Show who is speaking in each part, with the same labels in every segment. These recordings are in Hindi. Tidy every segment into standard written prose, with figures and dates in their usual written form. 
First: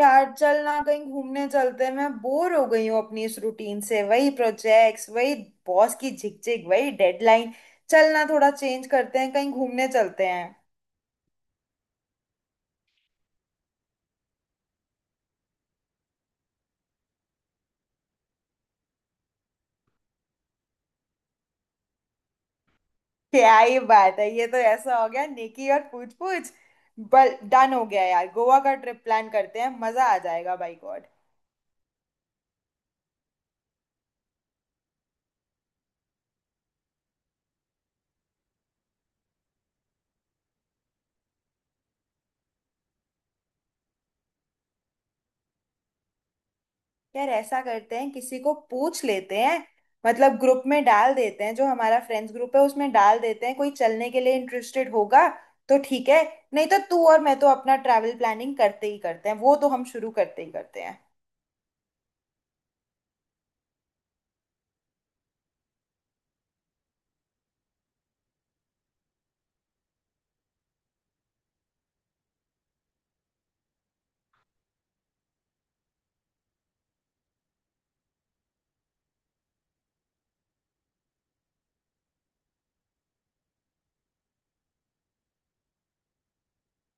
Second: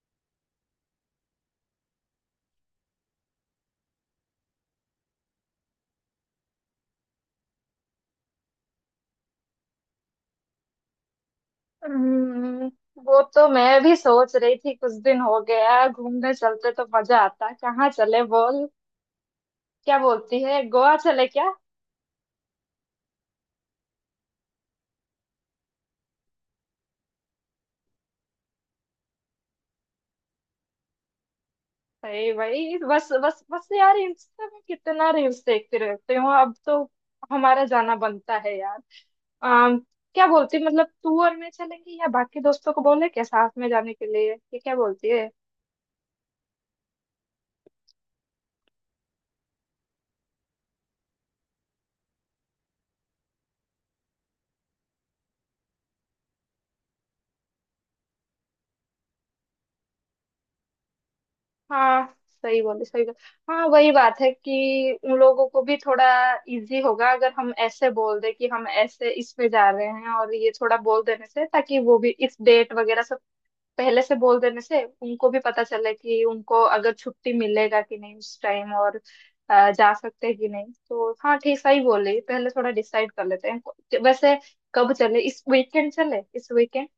Speaker 1: यार, चल ना कहीं घूमने चलते हैं। मैं बोर हो गई हूँ अपनी इस रूटीन से। वही प्रोजेक्ट्स, वही बॉस की झिकझिक, वही डेडलाइन। चल ना थोड़ा चेंज करते हैं, कहीं घूमने चलते हैं।
Speaker 2: हम्म, वो तो मैं भी सोच रही थी। कुछ दिन हो गया है, घूमने चलते तो मजा आता। कहाँ चले बोल? क्या बोलती है, गोवा चले क्या?
Speaker 1: क्या ही बात है, ये तो ऐसा हो गया नेकी और पूछ पूछ। बल डन हो गया यार, गोवा का ट्रिप प्लान करते हैं, मजा आ जाएगा बाई गॉड।
Speaker 2: अरे भाई बस बस बस यार, इंस्टा में कितना रील्स देखती रहती हूँ, अब तो हमारा जाना बनता है यार। अम, क्या बोलती, मतलब तू और मैं चलेंगे या बाकी दोस्तों को बोले क्या साथ में जाने के लिए, ये क्या बोलती है?
Speaker 1: यार ऐसा करते हैं, किसी को पूछ लेते हैं, मतलब ग्रुप में डाल देते हैं, जो हमारा फ्रेंड्स ग्रुप है उसमें डाल देते हैं। कोई चलने के लिए इंटरेस्टेड होगा तो ठीक है, नहीं तो तू और मैं तो अपना ट्रैवल प्लानिंग करते ही करते हैं, वो तो हम शुरू करते ही करते हैं।
Speaker 2: हाँ, सही बोले सही बोले। हाँ, वही बात है कि उन लोगों को भी थोड़ा इजी होगा अगर हम ऐसे बोल दे कि हम ऐसे इसमें जा रहे हैं, और ये थोड़ा बोल देने से ताकि वो भी इस डेट वगैरह सब पहले से बोल देने से उनको भी पता चले कि उनको अगर छुट्टी मिलेगा कि नहीं उस टाइम, और जा सकते हैं कि नहीं। तो हाँ, ठीक, सही बोले, पहले थोड़ा डिसाइड कर लेते हैं। वैसे कब चले, इस वीकेंड चले इस वीकेंड?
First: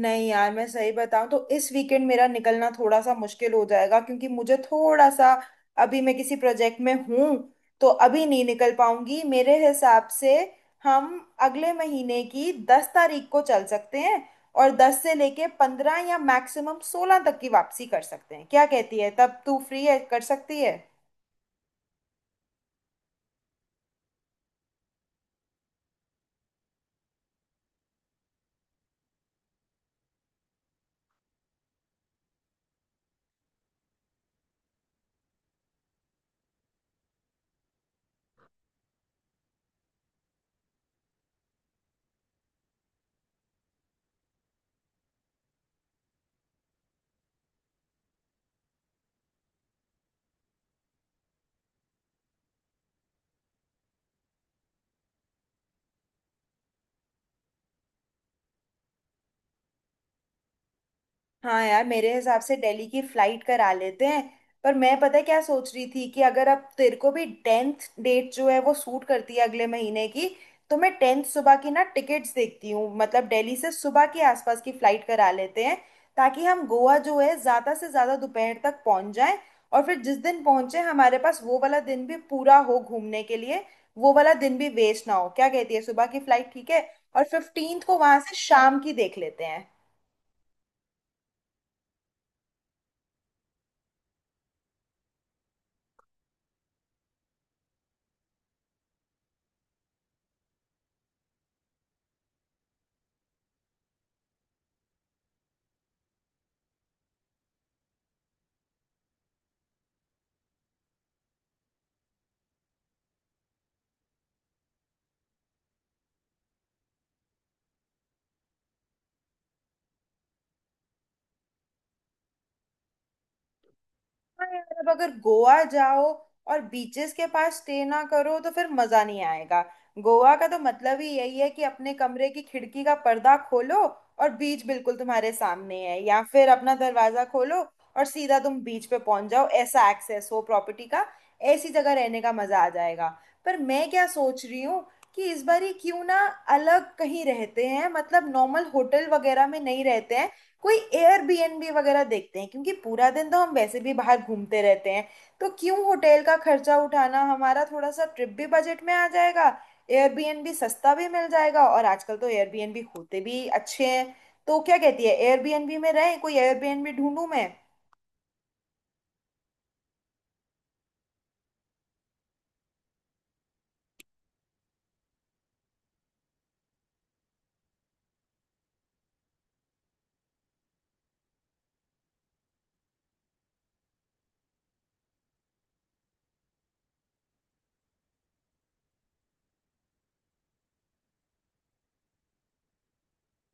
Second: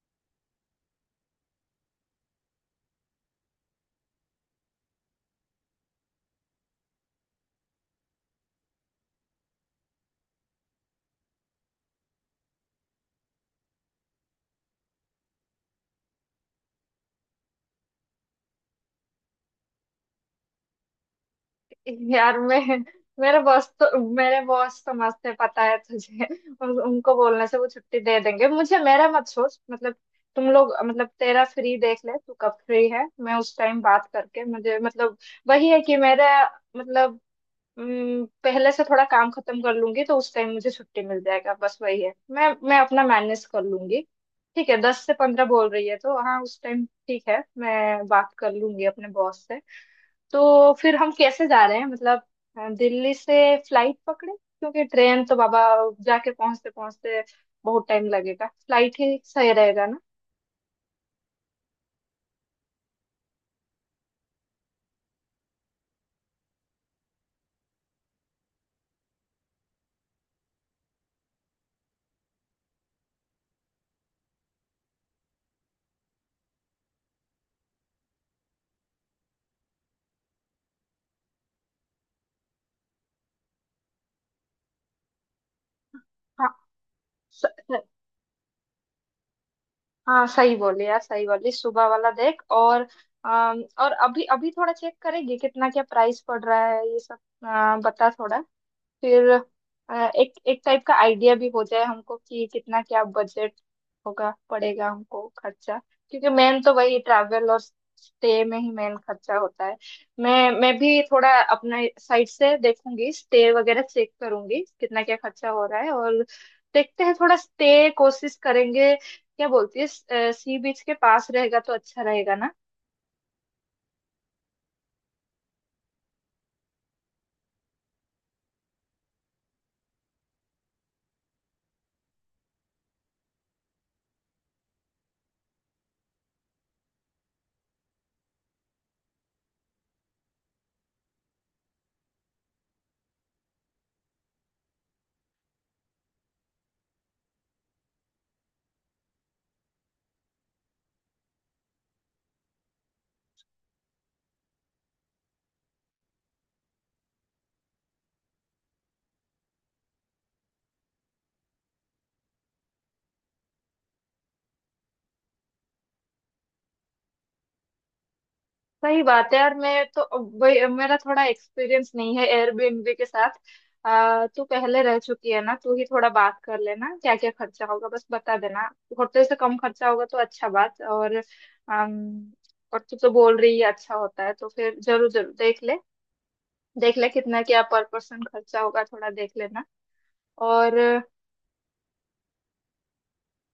Speaker 1: नहीं यार, मैं सही बताऊं तो इस वीकेंड मेरा निकलना थोड़ा सा मुश्किल हो जाएगा, क्योंकि मुझे थोड़ा सा, अभी मैं किसी प्रोजेक्ट में हूं, तो अभी नहीं निकल पाऊंगी मेरे हिसाब से। हम अगले महीने की 10 तारीख को चल सकते हैं, और 10 से लेके 15 या मैक्सिमम 16 तक की वापसी कर सकते हैं। क्या कहती है, तब तू फ्री है, कर सकती है?
Speaker 2: यार मैं, मेरे बॉस तो मस्त है, पता है तुझे, उनको बोलने से वो छुट्टी दे देंगे मुझे। मेरा मत सोच, मतलब तुम लोग, मतलब तेरा फ्री देख ले, तू कब फ्री है। मैं उस टाइम बात करके, मुझे मतलब वही है कि मेरा मतलब पहले से थोड़ा काम खत्म कर लूंगी तो उस टाइम मुझे छुट्टी मिल जाएगा। बस वही है, मैं अपना मैनेज कर लूंगी। ठीक है, 10 से 15 बोल रही है तो हाँ, उस टाइम ठीक है, मैं बात कर लूंगी अपने बॉस से। तो फिर हम कैसे जा रहे हैं मतलब, दिल्ली से फ्लाइट पकड़े, क्योंकि ट्रेन तो बाबा, जाके पहुंचते पहुंचते बहुत टाइम लगेगा, फ्लाइट ही सही रहेगा ना।
Speaker 1: हाँ यार, मेरे हिसाब से दिल्ली की फ्लाइट करा लेते हैं। पर मैं पता है क्या सोच रही थी, कि अगर अब तेरे को भी 10th डेट जो है वो सूट करती है अगले महीने की, तो मैं 10th सुबह की ना टिकट्स देखती हूँ, मतलब दिल्ली से सुबह के आसपास की फ्लाइट करा लेते हैं, ताकि हम गोवा जो है ज़्यादा से ज़्यादा दोपहर तक पहुँच जाएं। और फिर जिस दिन पहुँचे हमारे पास वो वाला दिन भी पूरा हो घूमने के लिए, वो वाला दिन भी वेस्ट ना हो। क्या कहती है, सुबह की फ्लाइट ठीक है? और 15th
Speaker 2: हाँ
Speaker 1: को वहां से शाम की देख लेते हैं।
Speaker 2: हाँ, सही बोले यार, सही बोले, सुबह वाला देख। और और अभी अभी थोड़ा चेक करेगी कितना क्या प्राइस पड़ रहा है ये सब, बता थोड़ा, फिर अ, एक एक टाइप का आइडिया भी हो जाए हमको कि कितना क्या बजट होगा, पड़ेगा हमको खर्चा। क्योंकि मेन तो वही ट्रैवल और स्टे में ही मेन खर्चा होता है। मैं भी थोड़ा अपने साइड से देखूंगी, स्टे वगैरह चेक करूंगी कितना क्या खर्चा हो रहा है। और देखते हैं थोड़ा स्टे कोशिश करेंगे, क्या बोलती है, सी बीच के पास रहेगा तो अच्छा रहेगा ना?
Speaker 1: हाँ यार, अब अगर गोवा जाओ और बीचेस के पास स्टे ना करो तो फिर मजा नहीं आएगा। गोवा का तो मतलब ही यही है कि अपने कमरे की खिड़की का पर्दा खोलो और बीच बिल्कुल तुम्हारे सामने है, या फिर अपना दरवाजा खोलो और सीधा तुम बीच पे पहुंच जाओ, ऐसा एक्सेस हो प्रॉपर्टी का। ऐसी जगह रहने का मजा आ जाएगा। पर मैं क्या सोच रही हूँ, कि इस बार ही क्यों ना अलग कहीं रहते हैं, मतलब नॉर्मल होटल वगैरह में नहीं रहते हैं, कोई एयरबीएनबी वगैरह देखते हैं। क्योंकि पूरा दिन तो हम वैसे भी बाहर घूमते रहते हैं, तो क्यों होटल का खर्चा उठाना। हमारा थोड़ा सा ट्रिप भी बजट में आ जाएगा, एयरबीएनबी सस्ता भी मिल जाएगा, और आजकल तो एयरबीएनबी होते भी अच्छे हैं। तो क्या कहती है, एयरबीएनबी में रहें? कोई एयरबीएनबी ढूंढूं मैं?
Speaker 2: सही बात है यार। मैं तो मेरा थोड़ा एक्सपीरियंस नहीं है एयरबीएनबी के साथ। तू पहले रह चुकी है ना, तू ही थोड़ा बात कर लेना, क्या क्या खर्चा होगा बस बता देना। होटल से कम खर्चा होगा तो अच्छा बात। और और तू तो बोल रही है अच्छा होता है, तो फिर जरूर जरूर देख ले, देख ले कितना क्या पर पर्सन खर्चा होगा, थोड़ा देख लेना और।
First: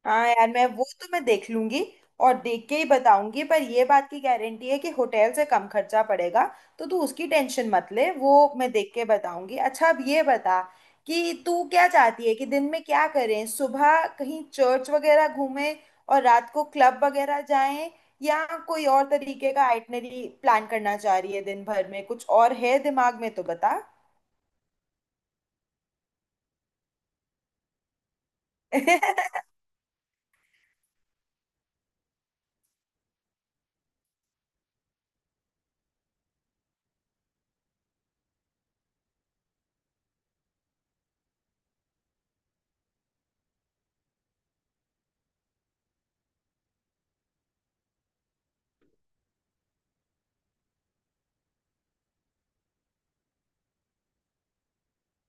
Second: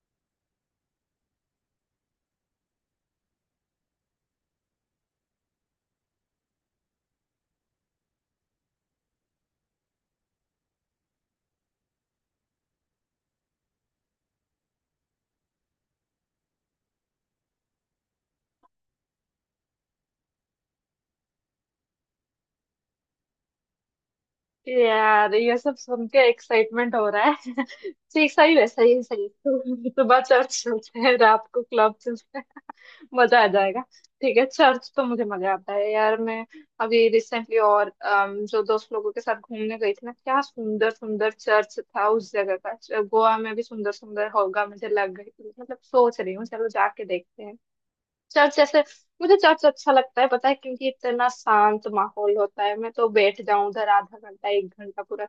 Speaker 1: हाँ यार, मैं वो तो मैं देख लूंगी, और देख के ही बताऊंगी, पर ये बात की गारंटी है कि होटल से कम खर्चा पड़ेगा। तो तू उसकी टेंशन मत ले, वो मैं देख के बताऊंगी। अच्छा अब ये बता कि तू क्या चाहती है, कि दिन में क्या करें, सुबह कहीं चर्च वगैरह घूमें और रात को क्लब वगैरह जाएं, या कोई और तरीके का आइटनरी प्लान करना चाह रही है, दिन भर में कुछ और है दिमाग में तो बता।
Speaker 2: यार ये सब सुन के एक्साइटमेंट हो रहा है। ठीक, सही है सही है सही है। सुबह चर्च चलते हैं, रात को क्लब, मजा आ जाएगा। ठीक है, चर्च तो मुझे मजा आता है यार। मैं अभी रिसेंटली और जो दोस्त लोगों के साथ घूमने गई थी ना, क्या सुंदर सुंदर चर्च था उस जगह का, गोवा में भी सुंदर सुंदर होगा, मुझे लग गई, मतलब सोच रही हूँ चलो जाके देखते हैं चर्च जैसे। मुझे चर्च अच्छा लगता है पता है, क्योंकि इतना शांत माहौल होता है, मैं तो बैठ जाऊं उधर आधा घंटा 1 घंटा पूरा।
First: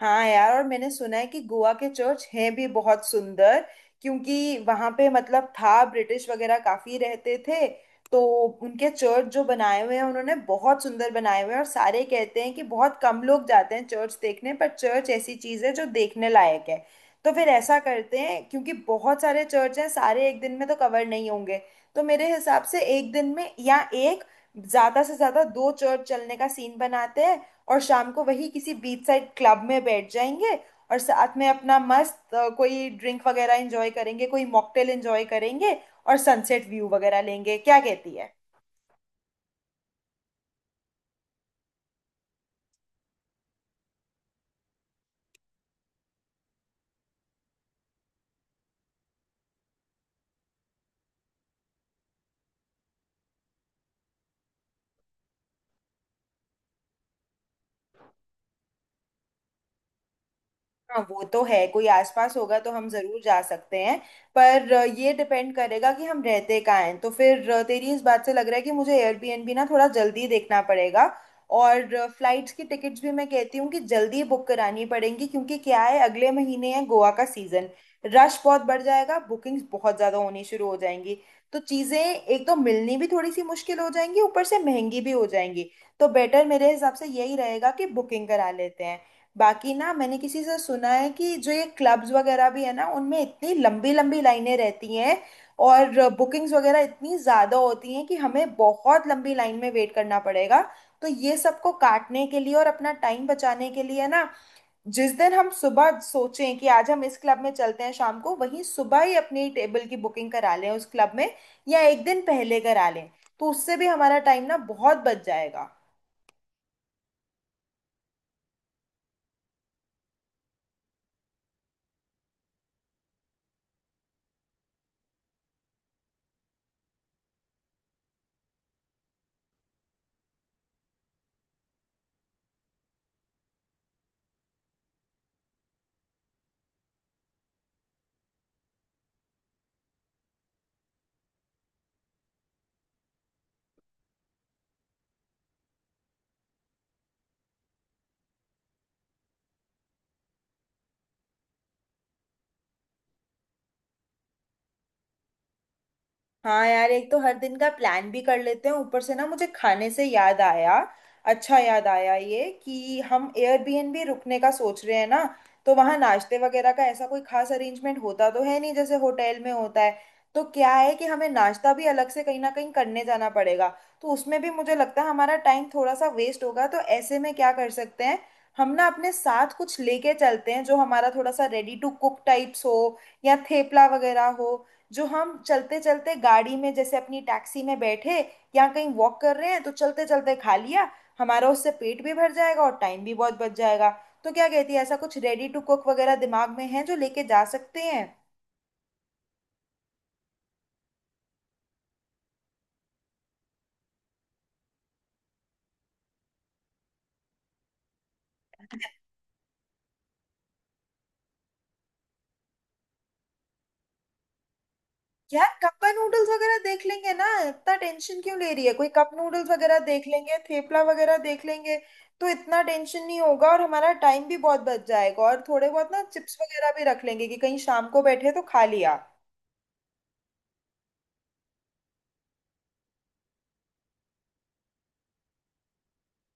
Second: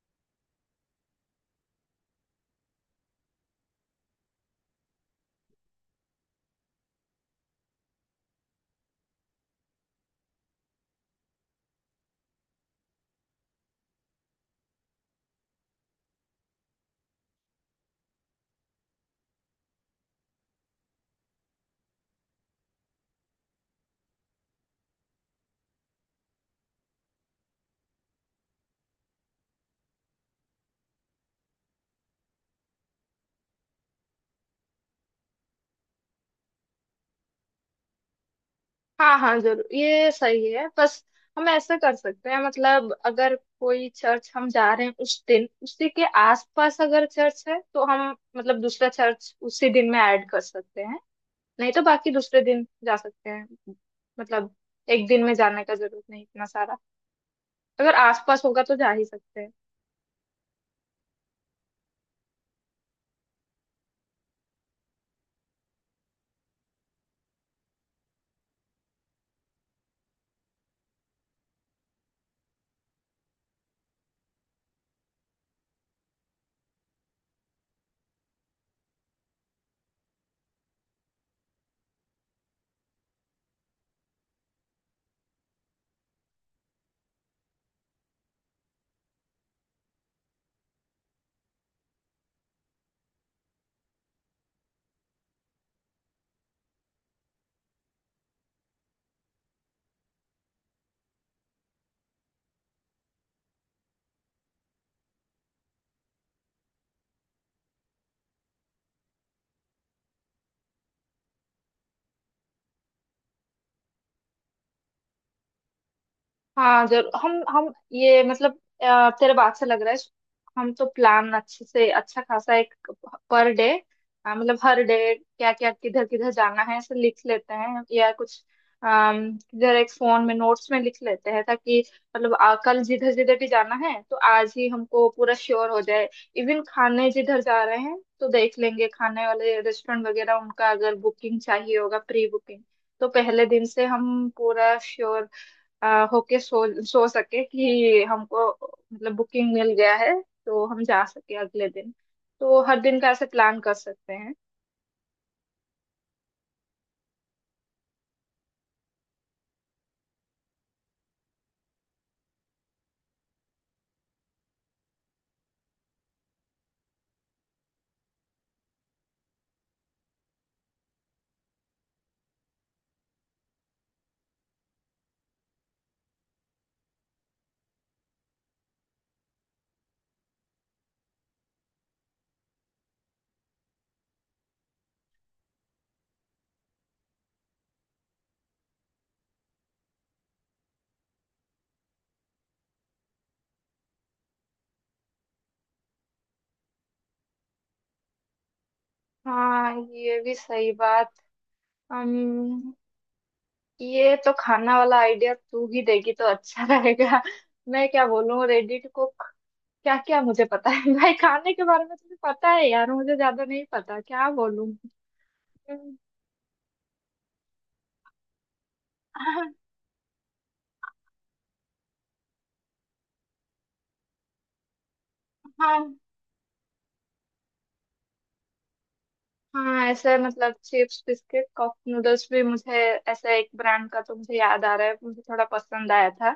Speaker 1: हाँ यार, और मैंने सुना है कि गोवा के चर्च हैं भी बहुत सुंदर, क्योंकि वहां पे मतलब था ब्रिटिश वगैरह काफी रहते थे, तो उनके चर्च जो बनाए हुए हैं उन्होंने बहुत सुंदर बनाए हुए हैं। और सारे कहते हैं कि बहुत कम लोग जाते हैं चर्च देखने, पर चर्च ऐसी चीज है जो देखने लायक है। तो फिर ऐसा करते हैं, क्योंकि बहुत सारे चर्च हैं सारे एक दिन में तो कवर नहीं होंगे, तो मेरे हिसाब से एक दिन में या एक ज्यादा से ज्यादा दो चर्च चलने का सीन बनाते हैं। और शाम को वही किसी बीच साइड क्लब में बैठ जाएंगे, और साथ में अपना मस्त कोई ड्रिंक वगैरह एंजॉय करेंगे, कोई मॉकटेल एंजॉय करेंगे, और सनसेट व्यू वगैरह लेंगे। क्या कहती है?
Speaker 2: हाँ हाँ जरूर, ये सही है। बस हम ऐसे कर सकते हैं, मतलब अगर कोई चर्च हम जा रहे हैं उस दिन उसी के आसपास अगर चर्च है, तो हम मतलब दूसरा चर्च उसी दिन में ऐड कर सकते हैं। नहीं तो बाकी दूसरे दिन जा सकते हैं। मतलब एक दिन में जाने का जरूरत नहीं इतना सारा, अगर आसपास होगा तो जा ही सकते हैं।
Speaker 1: हाँ वो तो है, कोई आसपास होगा तो हम जरूर जा सकते हैं। पर ये डिपेंड करेगा कि हम रहते कहाँ हैं, तो फिर तेरी इस बात से लग रहा है कि मुझे एयरबीएनबी ना थोड़ा जल्दी देखना पड़ेगा। और फ्लाइट्स की टिकट्स भी मैं कहती हूँ कि जल्दी बुक करानी पड़ेंगी, क्योंकि क्या है अगले महीने है गोवा का सीजन, रश बहुत बढ़ जाएगा, बुकिंग्स बहुत ज़्यादा होनी शुरू हो जाएंगी। तो चीज़ें एक तो मिलनी भी थोड़ी सी मुश्किल हो जाएंगी, ऊपर से महंगी भी हो जाएंगी। तो बेटर मेरे हिसाब से यही रहेगा कि बुकिंग करा लेते हैं। बाकी ना मैंने किसी से सुना है कि जो ये क्लब्स वगैरह भी है ना, उनमें इतनी लंबी लंबी लाइनें रहती हैं, और बुकिंग्स वगैरह इतनी ज़्यादा होती हैं कि हमें बहुत लंबी लाइन में वेट करना पड़ेगा। तो ये सबको काटने के लिए और अपना टाइम बचाने के लिए ना, जिस दिन हम सुबह सोचें कि आज हम इस क्लब में चलते हैं शाम को, वहीं सुबह ही अपनी टेबल की बुकिंग करा लें उस क्लब में, या एक दिन पहले करा लें, तो उससे भी हमारा टाइम ना बहुत बच जाएगा।
Speaker 2: हाँ जरूर। हम ये मतलब, तेरे बात से लग रहा है हम तो प्लान अच्छे से अच्छा खासा एक पर डे, मतलब हर डे क्या क्या किधर किधर जाना है ऐसे लिख लेते हैं या कुछ, किधर एक फोन में नोट्स में लिख लेते हैं। ताकि मतलब कल जिधर जिधर भी जाना है तो आज ही हमको पूरा श्योर हो जाए। इवन खाने जिधर जा रहे हैं तो देख लेंगे, खाने वाले रेस्टोरेंट वगैरह उनका अगर बुकिंग चाहिए होगा, प्री बुकिंग, तो पहले दिन से हम पूरा श्योर होके सो सके कि हमको मतलब बुकिंग मिल गया है, तो हम जा सके अगले दिन। तो हर दिन का ऐसे प्लान कर सकते हैं।
Speaker 1: हाँ यार, एक तो हर दिन का प्लान भी कर लेते हैं, ऊपर से ना मुझे खाने से याद आया। अच्छा याद आया ये कि हम एयरबीएनबी रुकने का सोच रहे हैं ना, तो वहाँ नाश्ते वगैरह का ऐसा कोई खास अरेंजमेंट होता तो है नहीं जैसे होटल में होता है। तो क्या है कि हमें नाश्ता भी अलग से कहीं ना कहीं करने जाना पड़ेगा, तो उसमें भी मुझे लगता है हमारा टाइम थोड़ा सा वेस्ट होगा। तो ऐसे में क्या कर सकते हैं, हम ना अपने साथ कुछ लेके चलते हैं जो हमारा थोड़ा सा रेडी टू कुक टाइप्स हो, या थेपला वगैरह हो, जो हम चलते चलते गाड़ी में जैसे अपनी टैक्सी में बैठे, या कहीं वॉक कर रहे हैं तो चलते चलते खा लिया। हमारा उससे पेट भी भर जाएगा और टाइम भी बहुत बच जाएगा। तो क्या कहती है, ऐसा कुछ रेडी टू कुक वगैरह दिमाग में है जो लेके जा सकते हैं?
Speaker 2: हाँ ये भी सही बात। हम, ये तो खाना वाला आइडिया तू ही देगी तो अच्छा रहेगा। मैं क्या बोलूँ रेडिट को, क्या क्या मुझे पता है भाई खाने के बारे में तुझे पता है यार, मुझे ज्यादा नहीं पता, क्या बोलूँ।
Speaker 1: यार कप नूडल्स वगैरह देख लेंगे ना, इतना टेंशन क्यों ले रही है? कोई कप नूडल्स वगैरह देख लेंगे, थेपला वगैरह देख लेंगे, तो इतना टेंशन नहीं होगा और हमारा टाइम भी बहुत बच जाएगा। और
Speaker 2: हाँ
Speaker 1: थोड़े बहुत
Speaker 2: हाँ।
Speaker 1: ना चिप्स वगैरह भी रख लेंगे कि कहीं शाम को बैठे तो खा लिया।
Speaker 2: हाँ ऐसा है, मतलब चिप्स बिस्किट कप नूडल्स भी, मुझे ऐसा एक ब्रांड का तो मुझे याद आ रहा है, मुझे थोड़ा पसंद आया था,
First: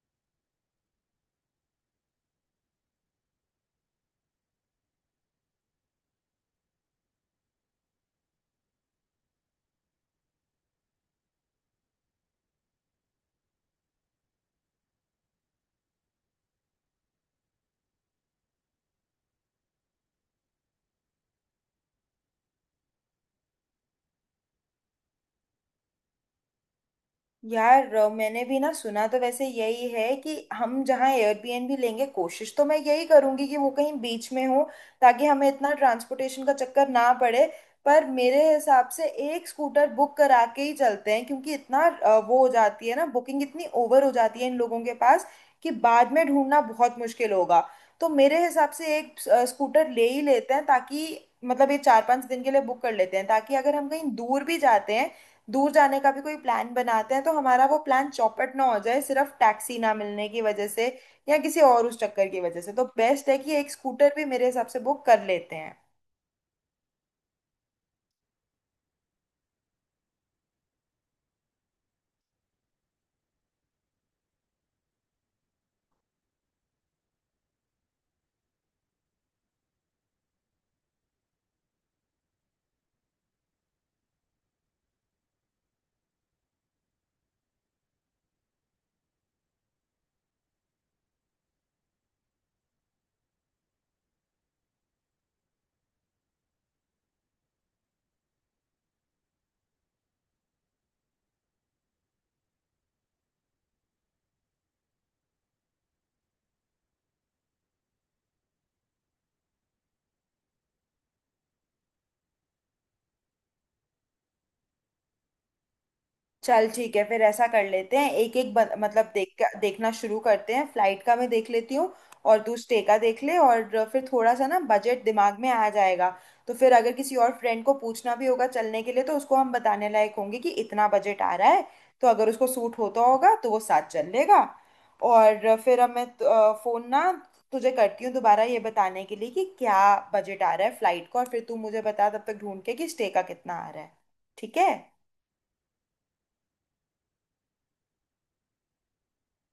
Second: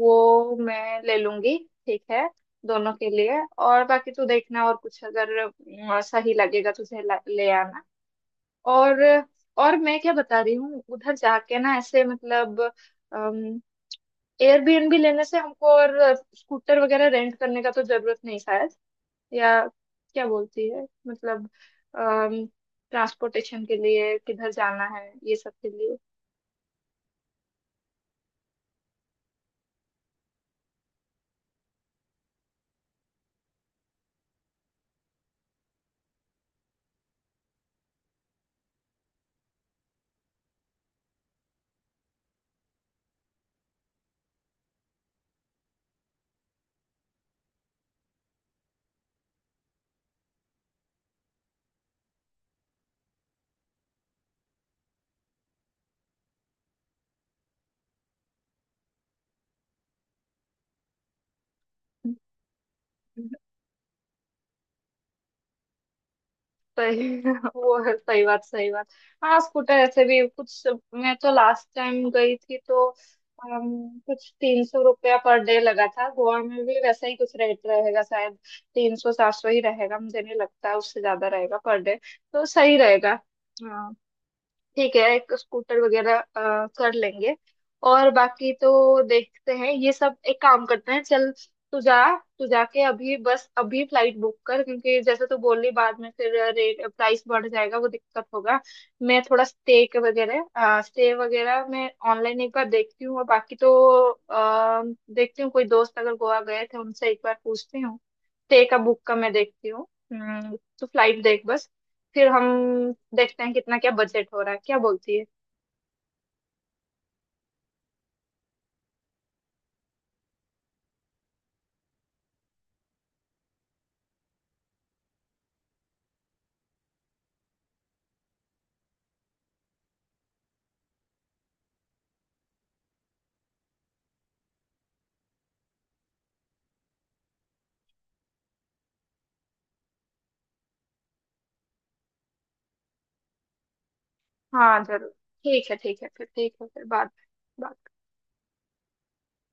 Speaker 2: वो मैं ले लूंगी, ठीक है, दोनों के लिए। और बाकी तू देखना, और कुछ अगर सही लगेगा तुझे ले आना। और और मैं क्या बता रही हूँ उधर जाके ना, ऐसे मतलब एयरबीएनबी लेने से हमको और स्कूटर वगैरह रेंट करने का तो जरूरत नहीं शायद, या क्या बोलती है, मतलब ट्रांसपोर्टेशन के लिए किधर जाना है ये सब के लिए?
Speaker 1: यार मैंने भी ना सुना तो वैसे यही है कि हम जहाँ एयरबीएनबी लेंगे कोशिश तो मैं यही करूंगी कि वो कहीं बीच में हो, ताकि हमें इतना ट्रांसपोर्टेशन का चक्कर ना पड़े। पर मेरे हिसाब से एक स्कूटर बुक करा के ही चलते हैं, क्योंकि इतना वो हो जाती है ना बुकिंग, इतनी ओवर हो जाती है इन लोगों के पास कि बाद में ढूंढना बहुत मुश्किल होगा। तो मेरे हिसाब से एक स्कूटर ले ही लेते हैं, ताकि मतलब ये 4-5 दिन के लिए बुक कर लेते हैं, ताकि अगर हम कहीं दूर भी जाते हैं, दूर जाने का भी कोई प्लान बनाते हैं, तो हमारा वो प्लान चौपट ना हो जाए सिर्फ टैक्सी ना मिलने की वजह से, या किसी और उस चक्कर की वजह से। तो बेस्ट है कि एक स्कूटर भी मेरे हिसाब से बुक कर लेते हैं।
Speaker 2: सही वो है, सही बात सही बात। हाँ स्कूटर ऐसे भी कुछ, मैं तो लास्ट टाइम गई थी तो कुछ 300 रुपया पर डे लगा था। गोवा में भी वैसा ही कुछ रेट रहेगा शायद, 300, 700 ही रहेगा, मुझे नहीं लगता उससे ज्यादा रहेगा पर डे, तो सही रहेगा। हाँ ठीक है, एक स्कूटर वगैरह कर लेंगे। और बाकी तो देखते हैं ये सब, एक काम करते हैं चल, तू जा, तू जाके अभी बस अभी फ्लाइट बुक कर, क्योंकि जैसे तू बोल रही बाद में फिर रेट प्राइस बढ़ जाएगा, वो दिक्कत होगा। मैं थोड़ा स्टे के वगैरह स्टे वगैरह मैं ऑनलाइन एक बार देखती हूँ, और बाकी तो आ, देखती हूँ कोई दोस्त अगर गोवा गए थे उनसे एक बार पूछती हूँ, स्टे का बुक का मैं देखती हूँ। तू फ्लाइट देख बस, फिर हम देखते हैं कितना क्या बजट हो रहा है, क्या बोलती है?
Speaker 1: चल ठीक है, फिर ऐसा कर लेते हैं, एक एक मतलब देख देखना शुरू करते हैं। फ्लाइट का मैं देख लेती हूँ, और तू स्टे का देख ले, और फिर थोड़ा सा ना बजट दिमाग में आ जाएगा। तो फिर अगर किसी और फ्रेंड को पूछना भी होगा चलने के लिए, तो उसको हम बताने लायक होंगे कि इतना बजट आ रहा है, तो अगर उसको सूट होता होगा तो वो साथ चल लेगा। और फिर अब मैं फ़ोन ना तुझे करती हूँ दोबारा, ये बताने के लिए कि क्या बजट आ रहा है फ्लाइट का, और फिर तू मुझे बता तब तक ढूंढ के कि स्टे का कितना आ रहा है। ठीक
Speaker 2: हाँ
Speaker 1: है?
Speaker 2: जरूर, ठीक है ठीक है, फिर ठीक है, फिर बात।